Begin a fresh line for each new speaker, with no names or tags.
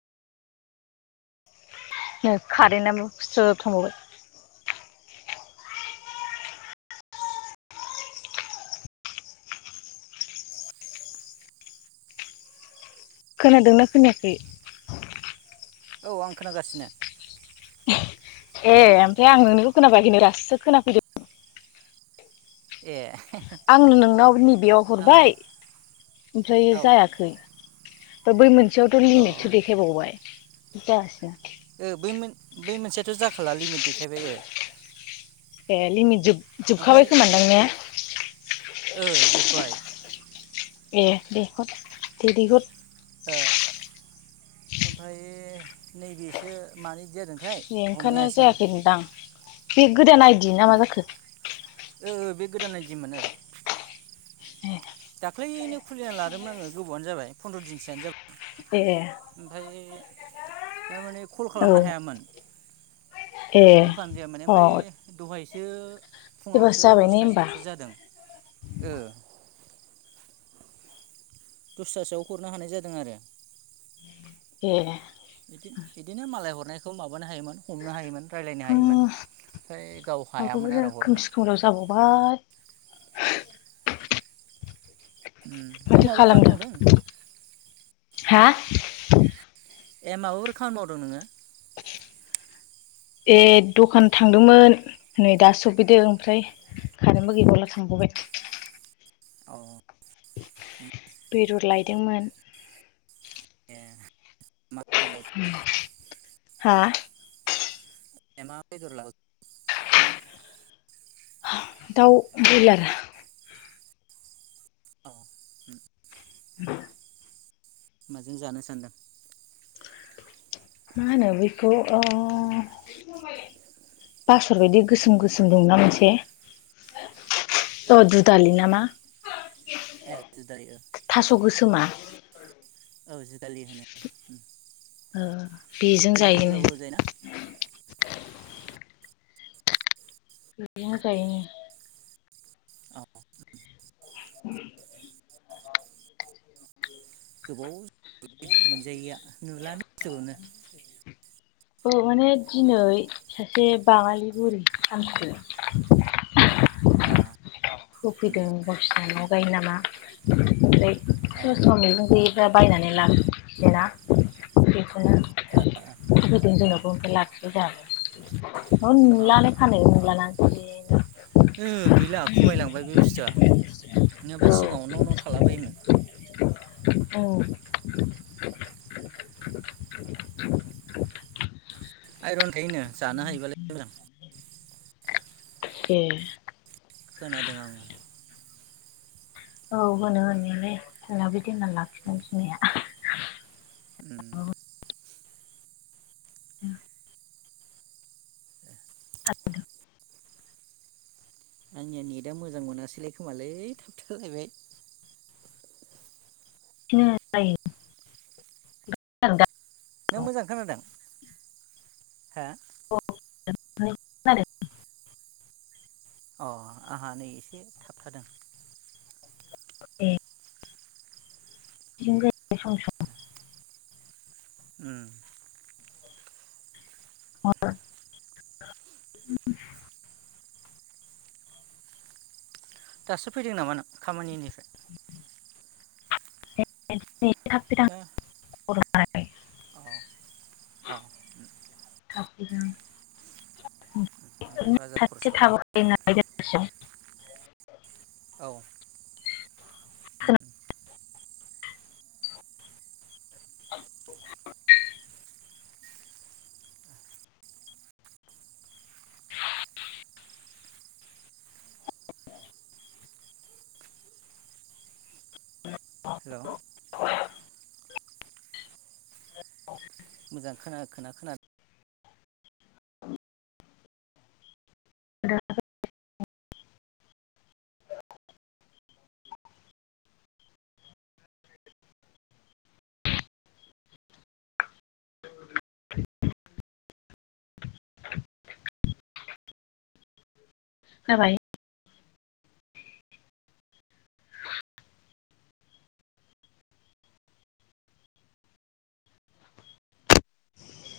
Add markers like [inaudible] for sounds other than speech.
खारेन्टआबो खस्थ थांबावबाय खोनादोंना खोनायाखै?
औ आं खोनागासिनो।
ए
हेलौ
ओमफ्राय आं नोंनिखौ खोनाफैयाखैनो दाससो खोनाफैदों।
ए
आं नोंनाव नैबेयाव
आं
हरबाय ओमफ्राय
औ
जायाखै दा बै मोनसेयावथ'
औ
लिमिटसो
ओ
देखायबावबाय जागासिनो
बै मोन बै मोनसेयाथ' जाखोला लिमिट देखायबाय ओ
ए लिमिट जोब
ओमफ्राय
जोबखाबाय खोमादां ने?
ओ जोब्बाय
ए दे हद दे हद
ओ ओमफ्राय नैबेसो मानो इदिजादों
बे ओंखायनो जायाखै नोंदां बे गोदान आइदि ना
उम
मा जाखो?
ओ बे गोदान आइदिमोन ओ
ए
दाख्लैनो खुलिना लादोंमोन आङो गोबावानो जाबाय फन्द्र' दिनसोआनो जाबाय
ए
ओफ्राय थारमाने कल
औ
खालामनो हायामोन
ए
कल खालाम जायामाने
अ
ओमफ्राय दहाय सो फुङावसो
एबारसो जाबाय ने होमबा
दसथासोआवसो जादों ओ दसथासोआव हरनो हानाय जादों आरो।
ए
बिदि बिदिनो मालाय हरनायखौ माबानो हायोमोन हमनो हायोमोन रायलायनो हायोमोन
उम
ओमफ्राय गाव हायामोन
माबाफोरा
आरो हरनो
खोमसि खोमल' जाबावबाय
उम नों
माथो
माबा खामानि
खालामनो
मावदों?
हा
ए माबाफोर खामानि मावदों नोङो?
ए दखान थांदोंमोन नै दा सफैदो ओमफ्राय कारेेनटबो गैबावला थांबावो [unintelligible]
औ
बेदर लायदोंमोन
ए मा बेदर लायखो
हा
ए मा बेदर लाबो
दाउ ब्रयलार
औ
[unintelligible]
माजों जानो सानदों
मा होनो बैखौ ओ बासर बायदि गोसोम गोसोम दंना मोनसे
ओ
दुदालि ना मा
ए दुदालि ओ
थास' गोसोमा
औ दुदालि होनो
ओ बेजों
गिदिर गिदिर गोलाव
जायोनो
गोलाव जायोना
बेनो जायनो
अ
[unintelligible]
गोबाव जाबाय मोनजायैया नुलानो बुसतुखौनो
औ माने दिनै सासे बाङालि बुरि हानस
अ उम
होफैदों गसानाव गायो नामा ओमफ्राय
अ ओ
सम सम मै जायो बायनानै लाबोयोना नो होदों जोंनावबो ओमफ्राय लाखिबाय जोंना
ओ अ
नुलानो फाननायखौ नुला
ओ गैला खमायलांबाय बे बुस्थुआ नङाबा सिगाङाव न' न' थालाबायोमोन
औ
आइरन थायोनो जानो हायोबालाय मोजां।
ए
खोनादों आङो।
औ होनो होननायालै जोंनाबो बिदि होनना लाखिदों बिमाया
उ आंनिया नेटआ मोजां मोनासैलाय खोमालै थाबथालायबाय।
[unintelligible]
नों
आरो
मोजां खोनादों हो?
[unintelligible]
अ आंहा नै एसे थाबथादों।
ए। [unintelligible]
[inaudible] उम।
[unintelligible]
दासो फैदों नामा नों खामानिफ्राय?
[unintelligible]
औ औ। ओमफ्राय बाजार
[unintelligible]
खरस खालामहै
[unintelligible]
औ। हेल'। मोजां खोना खोना खोना।
खोनाबाय।